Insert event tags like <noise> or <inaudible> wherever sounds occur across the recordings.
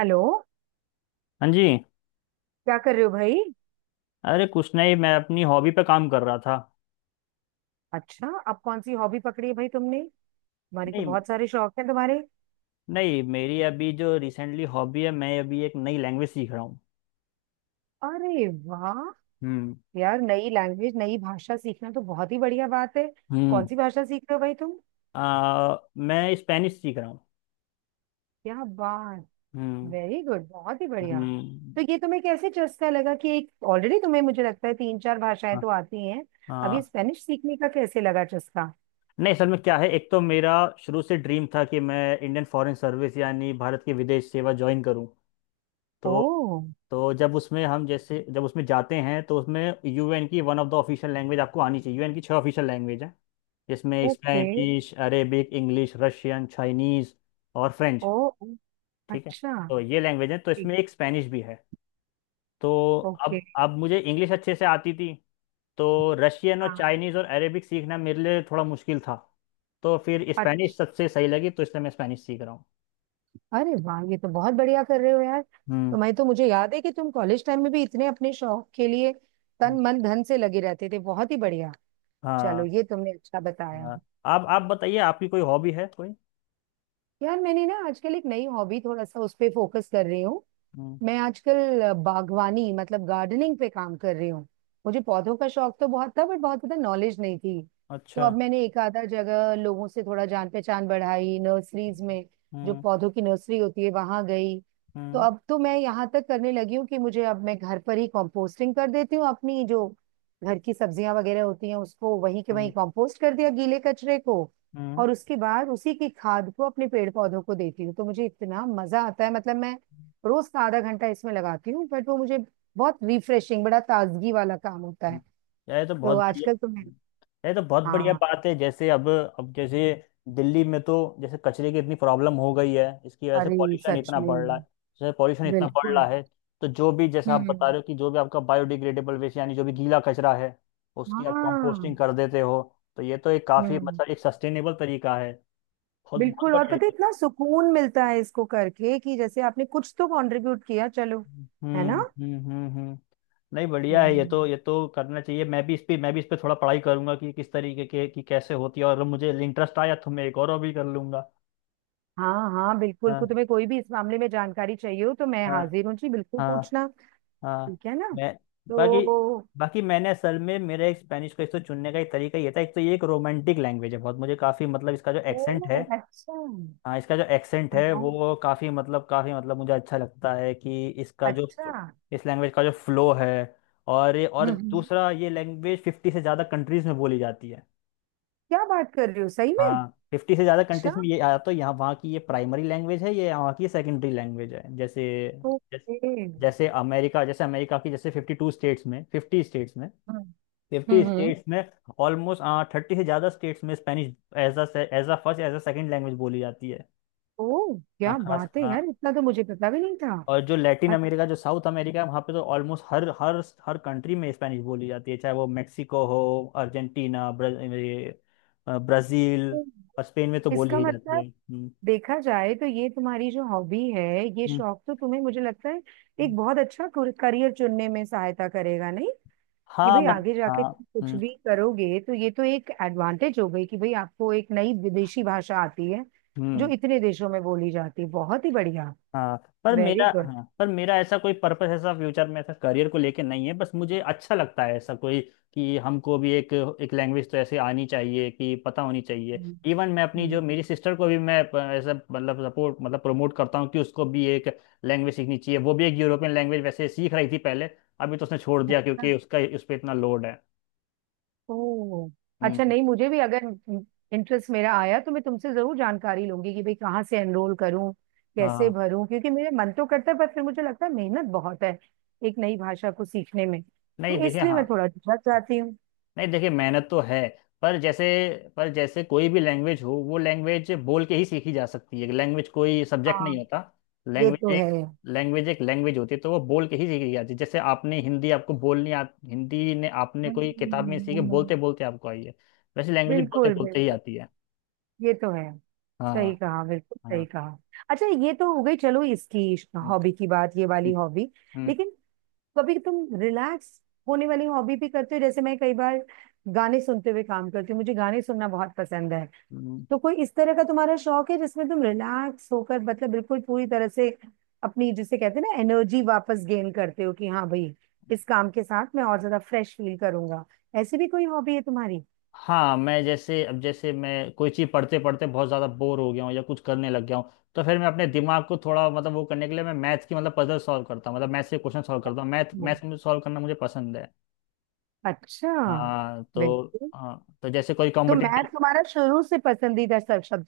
Hello. हाँ जी। क्या कर रहे हो भाई? अरे कुछ नहीं, मैं अपनी हॉबी पे काम कर रहा था। अच्छा, अब कौन सी हॉबी पकड़ी है भाई तुमने? तुम्हारे तो नहीं। बहुत सारे शौक हैं तुम्हारे। नहीं, मेरी अभी जो रिसेंटली हॉबी है, मैं अभी एक नई लैंग्वेज सीख रहा हूँ। अरे वाह! हम्म। यार, नई लैंग्वेज, नई भाषा सीखना तो बहुत ही बढ़िया बात है। कौन हम्म। सी भाषा सीख रहे हो भाई तुम? मैं स्पेनिश सीख रहा हूँ। क्या बात! हम्म। वेरी गुड, बहुत ही बढ़िया। तो हम्म। ये तुम्हें कैसे चस्का लगा? कि एक ऑलरेडी तुम्हें, मुझे लगता है तीन चार भाषाएं हाँ। तो आती हैं। अब ये हाँ। स्पेनिश सीखने का कैसे लगा चस्का? नहीं, असल में क्या है, एक तो मेरा शुरू से ड्रीम था कि मैं इंडियन फॉरेन सर्विस यानी भारत की विदेश सेवा ज्वाइन करूँ। तो ओ, जब उसमें जाते हैं तो उसमें यूएन की one of the official language आपको आनी चाहिए। यूएन की छह ऑफिशियल लैंग्वेज है, जिसमें okay. Spanish, Arabic, English, Russian, Chinese और फ्रेंच। ओ, ओ, ठीक है। अच्छा, तो ये लैंग्वेज है तो ठीक, इसमें एक स्पेनिश भी है। तो अब ओके। अब मुझे इंग्लिश अच्छे से आती थी, तो रशियन और हाँ, चाइनीज और अरेबिक सीखना मेरे लिए थोड़ा मुश्किल था। तो फिर स्पेनिश अच्छा। सबसे सही लगी, तो इसलिए मैं स्पेनिश सीख रहा हूँ। अरे वाह, ये तो बहुत बढ़िया कर रहे हो यार। हम्म। तो मैं, तो मुझे याद है कि तुम कॉलेज टाइम में भी इतने अपने शौक के लिए हम्म, तन मन धन से लगे रहते थे, बहुत ही बढ़िया। चलो हाँ। ये तुमने अच्छा बताया। हाँ, आप बताइए, आपकी कोई हॉबी है कोई? यार मैंने ना आजकल एक नई हॉबी, थोड़ा सा उस पे फोकस कर रही हूँ। हम्म। मैं आजकल बागवानी मतलब गार्डनिंग पे काम कर रही हूँ। मुझे पौधों का शौक तो बहुत था, बट बहुत ज्यादा नॉलेज नहीं थी। तो अच्छा। अब मैंने एक आधा जगह लोगों से थोड़ा जान पहचान बढ़ाई नर्सरीज में। जो हम्म। पौधों की नर्सरी होती है वहां गई। तो हम्म। अब तो मैं यहाँ तक करने लगी हूँ कि मुझे, अब मैं घर पर ही कंपोस्टिंग कर देती हूँ। अपनी जो घर की सब्जियां वगैरह होती हैं उसको वहीं के वहीं हम्म। कंपोस्ट कर दिया, गीले कचरे को। हम्म। और उसके बाद उसी की खाद को अपने पेड़ पौधों को देती हूँ। तो मुझे इतना मजा आता है, मतलब मैं रोज का आधा घंटा इसमें लगाती हूँ, बट वो मुझे बहुत रिफ्रेशिंग, बड़ा ताजगी वाला काम होता है। यार, ये तो तो बहुत आजकल बढ़िया। तो मैं, ये तो बहुत बढ़िया हाँ। बात है। जैसे अब जैसे दिल्ली में तो जैसे कचरे की इतनी प्रॉब्लम हो गई है, इसकी वजह से अरे पॉल्यूशन सच इतना बढ़ रहा है। में! जैसे पॉल्यूशन इतना बढ़ रहा बिल्कुल। है, तो जो भी जैसा आप बता हम्म, रहे हो कि जो भी आपका बायोडिग्रेडेबल वेस्ट यानी जो भी गीला कचरा है, उसकी आप कंपोस्टिंग हाँ। कर देते हो, तो ये तो एक काफी हम्म। मतलब एक सस्टेनेबल तरीका है। बहुत बहुत बिल्कुल। और बढ़िया पता है है। इतना सुकून मिलता है इसको करके कि जैसे आपने कुछ तो कंट्रीब्यूट किया, चलो। है ना? हम्म। हम्म। हम्म। हम्म। नहीं, बढ़िया है, हम्म, ये तो करना चाहिए। मैं भी इस पे थोड़ा पढ़ाई करूंगा कि किस तरीके के, कि कैसे होती है, और मुझे इंटरेस्ट आया तो मैं एक और भी कर लूंगा। हाँ हाँ बिल्कुल। को हाँ। तुम्हें कोई भी इस मामले में जानकारी चाहिए हो तो मैं हाँ। हाजिर हूँ जी, बिल्कुल हाँ। पूछना। हाँ। ठीक है ना? मैं बाकी तो। बाकी मैंने असल में, मेरे एक स्पेनिश को एक तो चुनने का एक तरीका ये था, एक तो ये एक रोमांटिक लैंग्वेज है, बहुत मुझे काफ़ी मतलब इसका जो एक्सेंट है। ओ, अच्छा हाँ। हाँ, इसका जो एक्सेंट हाँ, है वो काफ़ी मतलब मुझे अच्छा लगता है कि इसका जो अच्छा। इस लैंग्वेज का जो फ्लो है। और ये और हम्म, दूसरा, ये लैंग्वेज 50 से ज़्यादा कंट्रीज़ में बोली जाती है। क्या बात कर रही हो सही में! हाँ, फिफ्टी से ज़्यादा अच्छा, कंट्रीज़ में ये या तो यहाँ वहाँ की ये प्राइमरी लैंग्वेज है, ये यहाँ की सेकेंडरी लैंग्वेज है। जैस- ओके। जैसे अमेरिका, जैसे अमेरिका की जैसे फिफ्टी स्टेट्स में, हम्म फिफ्टी हम्म। स्टेट्स में ऑलमोस्ट 30 से ज़्यादा स्टेट्स में Spanish as a first, as a second language बोली जाती है। ओ हाँ, क्या खास, बात है यार, हाँ। इतना तो मुझे पता भी नहीं था। और जो लैटिन अमेरिका, जो साउथ अमेरिका है वहाँ पे तो ऑलमोस्ट हर हर हर कंट्री में स्पेनिश बोली जाती है, चाहे वो मेक्सिको हो, अर्जेंटीना, ब्राज़ील, और अच्छा। स्पेन में तो बोली इसका ही जाती मतलब है। हम्म। देखा जाए तो ये तुम्हारी जो हॉबी है, ये हम्म। शौक तो तुम्हें, मुझे लगता है हम्म। एक बहुत अच्छा करियर चुनने में सहायता करेगा, नहीं? कि हाँ भाई मत आगे हाँ। जाके तुम कुछ हम्म। भी करोगे तो ये तो एक एडवांटेज हो गई कि भाई आपको एक नई विदेशी भाषा आती है जो हम्म। इतने देशों में बोली जाती है, बहुत ही बढ़िया। हाँ पर वेरी मेरा ऐसा कोई पर्पस, ऐसा फ्यूचर में ऐसा करियर को लेके नहीं है, बस मुझे अच्छा लगता है ऐसा कोई कि हमको भी एक, एक लैंग्वेज तो ऐसे आनी चाहिए, कि पता होनी चाहिए। इवन मैं अपनी जो गुड। मेरी सिस्टर को भी मैं ऐसा मतलब सपोर्ट मतलब प्रमोट करता हूँ कि उसको भी एक लैंग्वेज सीखनी चाहिए। वो भी एक यूरोपियन लैंग्वेज वैसे सीख रही थी पहले, अभी तो उसने छोड़ दिया क्योंकि उसका उस पर इतना लोड है। ओह, अच्छा। हम्म। नहीं मुझे भी, अगर इंटरेस्ट मेरा आया तो मैं तुमसे जरूर जानकारी लूंगी कि भाई कहाँ से एनरोल करूँ, कैसे हाँ भरूँ। क्योंकि मेरे मन तो करता है, पर फिर मुझे लगता है मेहनत बहुत है एक नई भाषा को सीखने में, नहीं, तो देखे, इसलिए हाँ। मैं थोड़ा झिझक जाती हूँ। नहीं, देखिए, मेहनत तो है, पर जैसे, पर जैसे कोई भी लैंग्वेज हो, वो लैंग्वेज बोल के ही सीखी जा सकती है। लैंग्वेज कोई सब्जेक्ट हाँ, नहीं होता। ये लैंग्वेज तो है। एक लैंग्वेज एक लैंग्वेज होती है, तो वो बोल के ही सीखी जाती है। जैसे आपने हिंदी आपको बोलनी हिंदी ने आपने कोई किताब में सीखे, हम्म, बोलते बोलते आपको आई है, वैसे लैंग्वेज बोलते बिल्कुल बोलते ही बिल्कुल आती है। ये तो है, सही हाँ। कहा, बिल्कुल सही हाँ। कहा। अच्छा, ये तो हो गई, चलो इसकी हम्म। हॉबी की बात, ये वाली हम्म। हॉबी। हम्म। लेकिन कभी तुम रिलैक्स होने वाली हॉबी भी करते हो? जैसे मैं कई बार गाने सुनते हुए काम करती हूँ, मुझे गाने सुनना बहुत पसंद है। हम्म। तो कोई इस तरह का तुम्हारा शौक है जिसमें तुम रिलैक्स होकर, मतलब बिल्कुल पूरी तरह से अपनी, जिसे कहते हैं ना, एनर्जी वापस गेन करते हो कि हाँ भाई, इस काम के साथ मैं और ज्यादा फ्रेश फील करूंगा? ऐसी भी कोई हॉबी है तुम्हारी? हाँ, मैं जैसे, अब जैसे मैं कोई चीज़ पढ़ते पढ़ते बहुत ज़्यादा बोर हो गया हूँ या कुछ करने लग गया हूँ, तो फिर मैं अपने दिमाग को थोड़ा मतलब वो करने के लिए मैं मैथ्स की मतलब पजल सॉल्व करता हूँ, मतलब मैथ्स के क्वेश्चन सॉल्व करता हूँ। मैथ हम्म। मैथ्स में सॉल्व करना मुझे पसंद है। अच्छा, हाँ तो बिल्कुल। हाँ तो जैसे कोई तो मैथ कॉम्पिटिटिव। तुम्हारा शुरू से पसंदीदा सब, सब,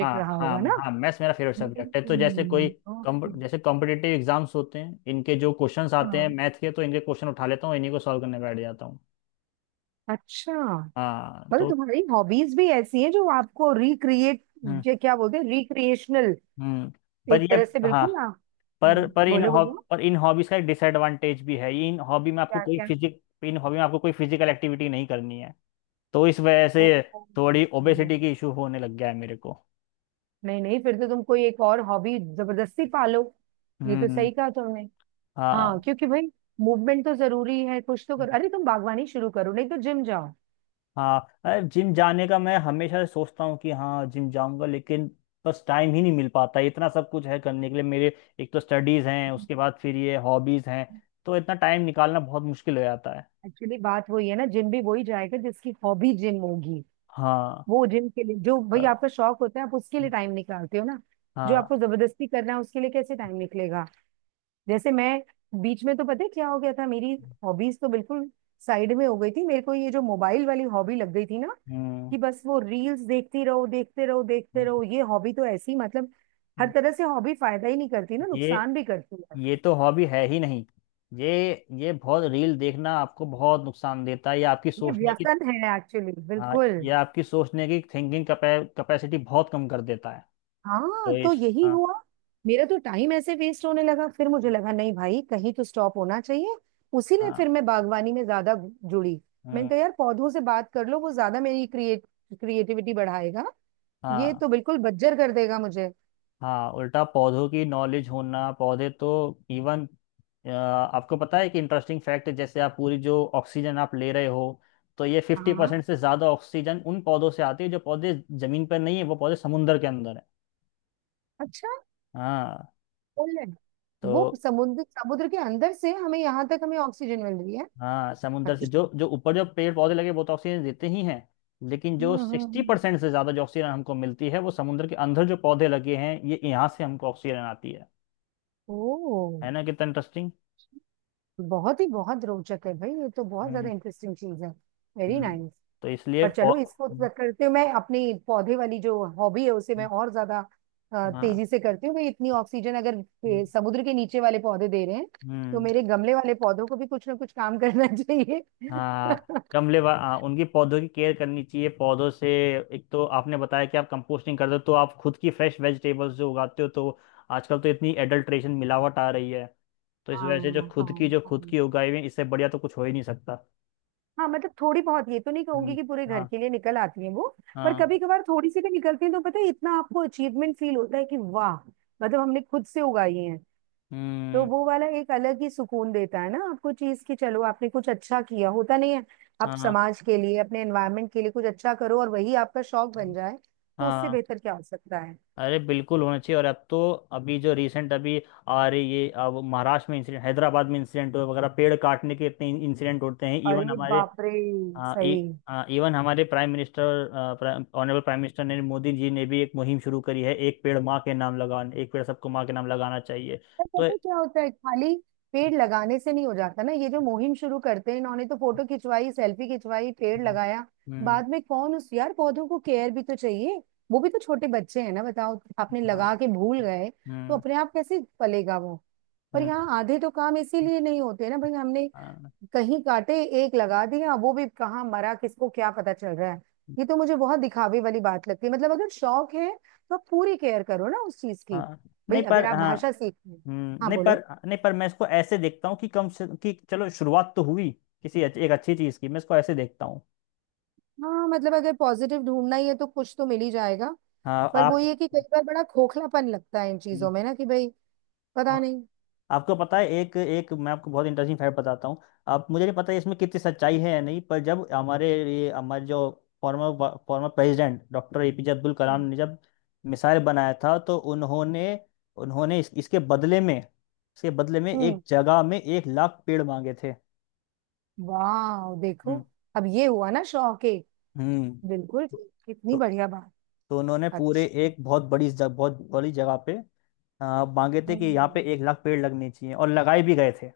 हाँ। रहा हाँ, होगा ना? हाँ, मैथ्स मेरा फेवरेट सब्जेक्ट है। तो जैसे कोई हम्म, ओके। जैसे कॉम्पिटिटिव एग्जाम्स होते हैं, इनके जो क्वेश्चंस आते हैं हाँ, मैथ के, तो इनके क्वेश्चन उठा लेता हूँ, इन्हीं को सॉल्व करने बैठ जाता हूँ। अच्छा। हाँ। मतलब तो। तुम्हारी हॉबीज भी ऐसी हैं जो आपको रिक्रिएट, हम्म। ये क्या बोलते हैं, रिक्रिएशनल, हम्म। पर एक ये। तरह से हाँ, बिल्कुल ना। पर पर इन बोलो हॉब बोलो, पर इन हॉबीज का एक डिसएडवांटेज भी है। ये इन हॉबी में आपको क्या कोई क्या? फिजिक इन हॉबी में आपको कोई फिजिकल एक्टिविटी नहीं करनी है। तो इस वजह ओ, से ओ, थोड़ी ओ। ओबेसिटी की इशू होने लग गया है मेरे को। नहीं नहीं, फिर तो तुम कोई एक और हॉबी जबरदस्ती पालो। ये तो हम्म। सही कहा तुमने। हाँ हाँ। क्योंकि भाई मूवमेंट तो जरूरी है, कुछ तो करो। अरे तुम बागवानी शुरू करो, नहीं तो जिम जाओ। हाँ, जिम जाने का मैं हमेशा सोचता हूँ कि हाँ जिम जाऊंगा, लेकिन बस टाइम ही नहीं मिल पाता है। इतना सब कुछ है करने के लिए मेरे। एक तो स्टडीज हैं, उसके बाद फिर ये हॉबीज हैं, तो इतना टाइम निकालना बहुत मुश्किल हो जाता है। एक्चुअली बात वही है ना, जिम भी वही जाएगा जिसकी हॉबी जिम होगी। हाँ। वो जिम के लिए, जो अ, भाई आपका शौक होता है आप उसके लिए टाइम निकालते हो ना। जो हाँ। आपको जबरदस्ती करना है उसके लिए कैसे टाइम निकलेगा? जैसे मैं बीच में, तो पता है क्या हो गया था, मेरी हॉबीज तो बिल्कुल साइड में हो गई थी, मेरे को ये जो मोबाइल वाली हॉबी लग गई थी ना हम्म। कि बस वो रील्स देखती रहो, देखते रहो, देखते हम्म। रहो। ये हॉबी तो ऐसी, मतलब हर हम्म। तरह से हॉबी फायदा ही नहीं करती ना, ये नुकसान भी करती है। ये तो हॉबी है ही नहीं। ये, ये बहुत रील देखना आपको बहुत नुकसान देता है। ये आपकी ये सोचने की, व्यसन है एक्चुअली, हाँ, बिल्कुल। ये आपकी सोचने की थिंकिंग कैपेसिटी बहुत कम कर देता है। हाँ तो तो इस, यही हाँ। हुआ, मेरा तो टाइम ऐसे वेस्ट होने लगा। फिर मुझे लगा नहीं भाई, कहीं तो स्टॉप होना चाहिए। उसी ने, हाँ। फिर मैं बागवानी में ज्यादा जुड़ी। मैंने हम्म, कहा यार पौधों से बात कर लो, वो ज्यादा मेरी क्रिएट, क्रिएटिविटी बढ़ाएगा। ये हाँ। तो बिल्कुल बज्जर कर देगा मुझे। हाँ, उल्टा पौधों की नॉलेज होना, पौधे तो, इवन आपको पता है कि इंटरेस्टिंग फैक्ट, जैसे आप पूरी जो ऑक्सीजन आप ले रहे हो, तो ये फिफ्टी हाँ, परसेंट से ज़्यादा ऑक्सीजन उन पौधों से आती है जो पौधे ज़मीन पर नहीं है, वो पौधे समुंदर के अंदर है। अच्छा। हाँ। पोलैंड, तो, वो समुद्र, समुद्र के अंदर से हमें यहाँ तक हमें ऑक्सीजन मिल रही है? हाँ, समुद्र से अच्छा। जो जो ऊपर जो पेड़ पौधे लगे वो तो ऑक्सीजन देते ही हैं, लेकिन हम्म जो हम्म सिक्सटी हम्म। परसेंट से ज्यादा जो ऑक्सीजन हमको मिलती है, वो समुद्र के अंदर जो पौधे लगे हैं, ये यहाँ से हमको ऑक्सीजन आती है। ओ, है ना, कितना इंटरेस्टिंग। बहुत ही, बहुत रोचक है भाई, ये तो बहुत हम्म। हम्म। ज्यादा इंटरेस्टिंग चीज है। Very hmm, nice. तो इसलिए पर चलो, इसको हम्म। तो करते हुए मैं अपनी पौधे वाली जो हॉबी है उसे मैं और ज्यादा हम्म। हाँ। तेजी से करती हूँ भाई। इतनी ऑक्सीजन अगर हम्म। समुद्र के नीचे वाले पौधे दे रहे हैं तो हम्म। मेरे गमले वाले पौधों को भी कुछ ना कुछ काम करना चाहिए। <laughs> हाँ। हाँ, उनकी पौधों की केयर करनी चाहिए पौधों से। एक तो आपने बताया कि आप कंपोस्टिंग करते हो, तो आप खुद की फ्रेश वेजिटेबल्स जो उगाते हो, तो आजकल तो इतनी एडल्ट्रेशन मिलावट आ रही है, तो इस वजह से जो हाँ हाँ। खुद हाँ की उगाई हुई, इससे बढ़िया तो कुछ हो ही नहीं सकता। हाँ, मतलब थोड़ी बहुत, ये तो नहीं कहूंगी हम्म। कि पूरे घर हाँ। के लिए निकल आती है वो, पर हाँ। कभी कभार थोड़ी सी भी निकलती है तो पता है इतना आपको अचीवमेंट फील होता है कि वाह, मतलब हमने खुद से उगाई है। तो हम्म। वो वाला एक अलग ही सुकून देता है ना आपको चीज की, चलो आपने कुछ अच्छा किया, होता नहीं है, आप हाँ। समाज के लिए, अपने एनवायरनमेंट के लिए कुछ अच्छा करो और वही आपका शौक बन जाए, तो उससे हाँ। बेहतर क्या हो सकता है? अरे बिल्कुल होना चाहिए, और अब तो अभी जो रिसेंट अभी आ रही, ये अब महाराष्ट्र में इंसिडेंट, हैदराबाद में इंसिडेंट वगैरह, पेड़ काटने के इतने इंसिडेंट होते हैं। इवन अरे हमारे, बाप रे! हाँ, सही। इवन हमारे prime minister, honourable prime minister Narendra Modi ji ने भी एक मुहिम शुरू करी है एक पेड़ माँ के नाम लगाने। एक पेड़ सबको माँ के नाम लगाना चाहिए। पर तो। पता है क्या होता है, खाली पेड़ लगाने से नहीं हो जाता ना। ये जो मुहिम शुरू करते हैं, इन्होंने तो फोटो खिंचवाई, सेल्फी खिंचवाई, पेड़ हम्म। लगाया। हम्म। बाद में कौन उस, यार पौधों को केयर भी तो चाहिए, वो भी तो छोटे बच्चे हैं ना, बताओ। आपने हाँ। लगा के भूल गए तो हम्म। अपने आप कैसे पलेगा वो? पर हम्म। यहाँ आधे तो काम इसीलिए नहीं होते ना भाई, हमने हाँ। कहीं काटे, एक लगा दिया, वो भी कहाँ मरा, किसको क्या पता चल रहा है। ये तो मुझे बहुत दिखावे वाली बात लगती है, मतलब अगर शौक है तो आप पूरी केयर करो ना उस चीज की। हाँ नहीं भाई अगर पर आप हाँ। भाषा सीख रहे हो, हाँ नहीं बोलो। पर, नहीं पर मैं इसको ऐसे देखता हूँ कि कम से, कि चलो शुरुआत तो हुई एक अच्छी चीज़ की, मैं इसको ऐसे देखता हूँ। हाँ मतलब अगर पॉजिटिव ढूंढना ही है तो कुछ तो मिल ही जाएगा, हाँ। पर वो ये कि कई बार बड़ा खोखलापन लगता है इन आप, चीजों में ना कि भाई, पता नहीं। आपको पता है, एक, एक मैं आपको बहुत इंटरेस्टिंग फैक्ट बताता हूँ। आप, मुझे नहीं पता है इसमें कितनी सच्चाई है या नहीं, पर जब हमारे ये, हमारे जो former former president doctor APJ Abdul Kalam हम्म। ने जब मिसाइल बनाया था, तो उन्होंने उन्होंने इसके बदले में हम्म, एक जगह में 1 लाख पेड़ मांगे थे। वाह देखो! हम्म। अब ये हुआ ना शौक, एक हम्म। बिल्कुल तो ठीक, कितनी तो बढ़िया बात। तो उन्होंने पूरे अच्छा। एक बहुत बड़ी जगह पे मांगे थे कि यहाँ हम्म। पे 1 लाख पेड़ लगने चाहिए, और लगाए भी गए थे।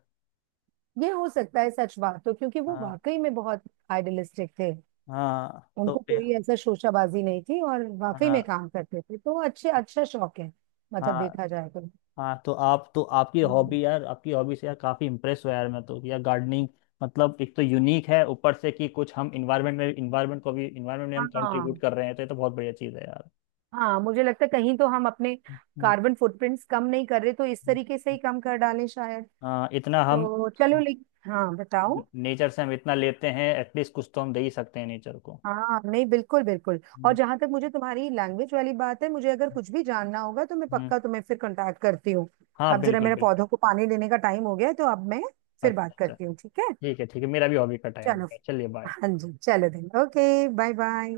ये हो सकता है सच बात, तो क्योंकि वो हाँ। वाकई में बहुत आइडियलिस्टिक थे, हाँ तो उनको कोई ऐसा शोशाबाजी नहीं थी और वाकई हाँ। में काम करते थे, तो अच्छे, अच्छा शौक है, मतलब हाँ। देखा जाए तो। हाँ तो आप तो हम्म। आपकी हॉबी से यार काफ़ी इम्प्रेस हुआ यार मैं तो, यार गार्डनिंग मतलब एक तो यूनिक है, ऊपर से कि कुछ हम इन्वायरमेंट में इन्वायरमेंट को भी इन्वायरमेंट में हम हाँ कंट्रीब्यूट कर रहे हैं, तो ये तो बहुत बढ़िया चीज़ है यार। हाँ, मुझे लगता है कहीं तो हम अपने हम्म। कार्बन फुटप्रिंट्स कम नहीं कर रहे, तो इस हम्म। तरीके से ही कम कर डालें शायद। हाँ, इतना हम तो चलो, लेकिन हाँ बताओ। नेचर से हम इतना लेते हैं, एटलीस्ट कुछ तो हम दे ही सकते हैं नेचर को। हाँ, नहीं बिल्कुल बिल्कुल। और हम्म। जहां तक मुझे तुम्हारी लैंग्वेज वाली बात है, मुझे अगर कुछ भी जानना होगा तो मैं हम्म। पक्का तुम्हें फिर कांटेक्ट करती हूँ। हाँ, अब जरा बिल्कुल मेरा बिल्कुल। पौधों को पानी देने का टाइम हो गया है, तो अब मैं फिर अच्छा, बात अच्छा। करती हूँ, ठीक है? ठीक है, ठीक है, मेरा भी हॉबी का टाइम हो चलो। गया, चलिए बाय। हाँ जी, चलो देन, ओके। Bye bye.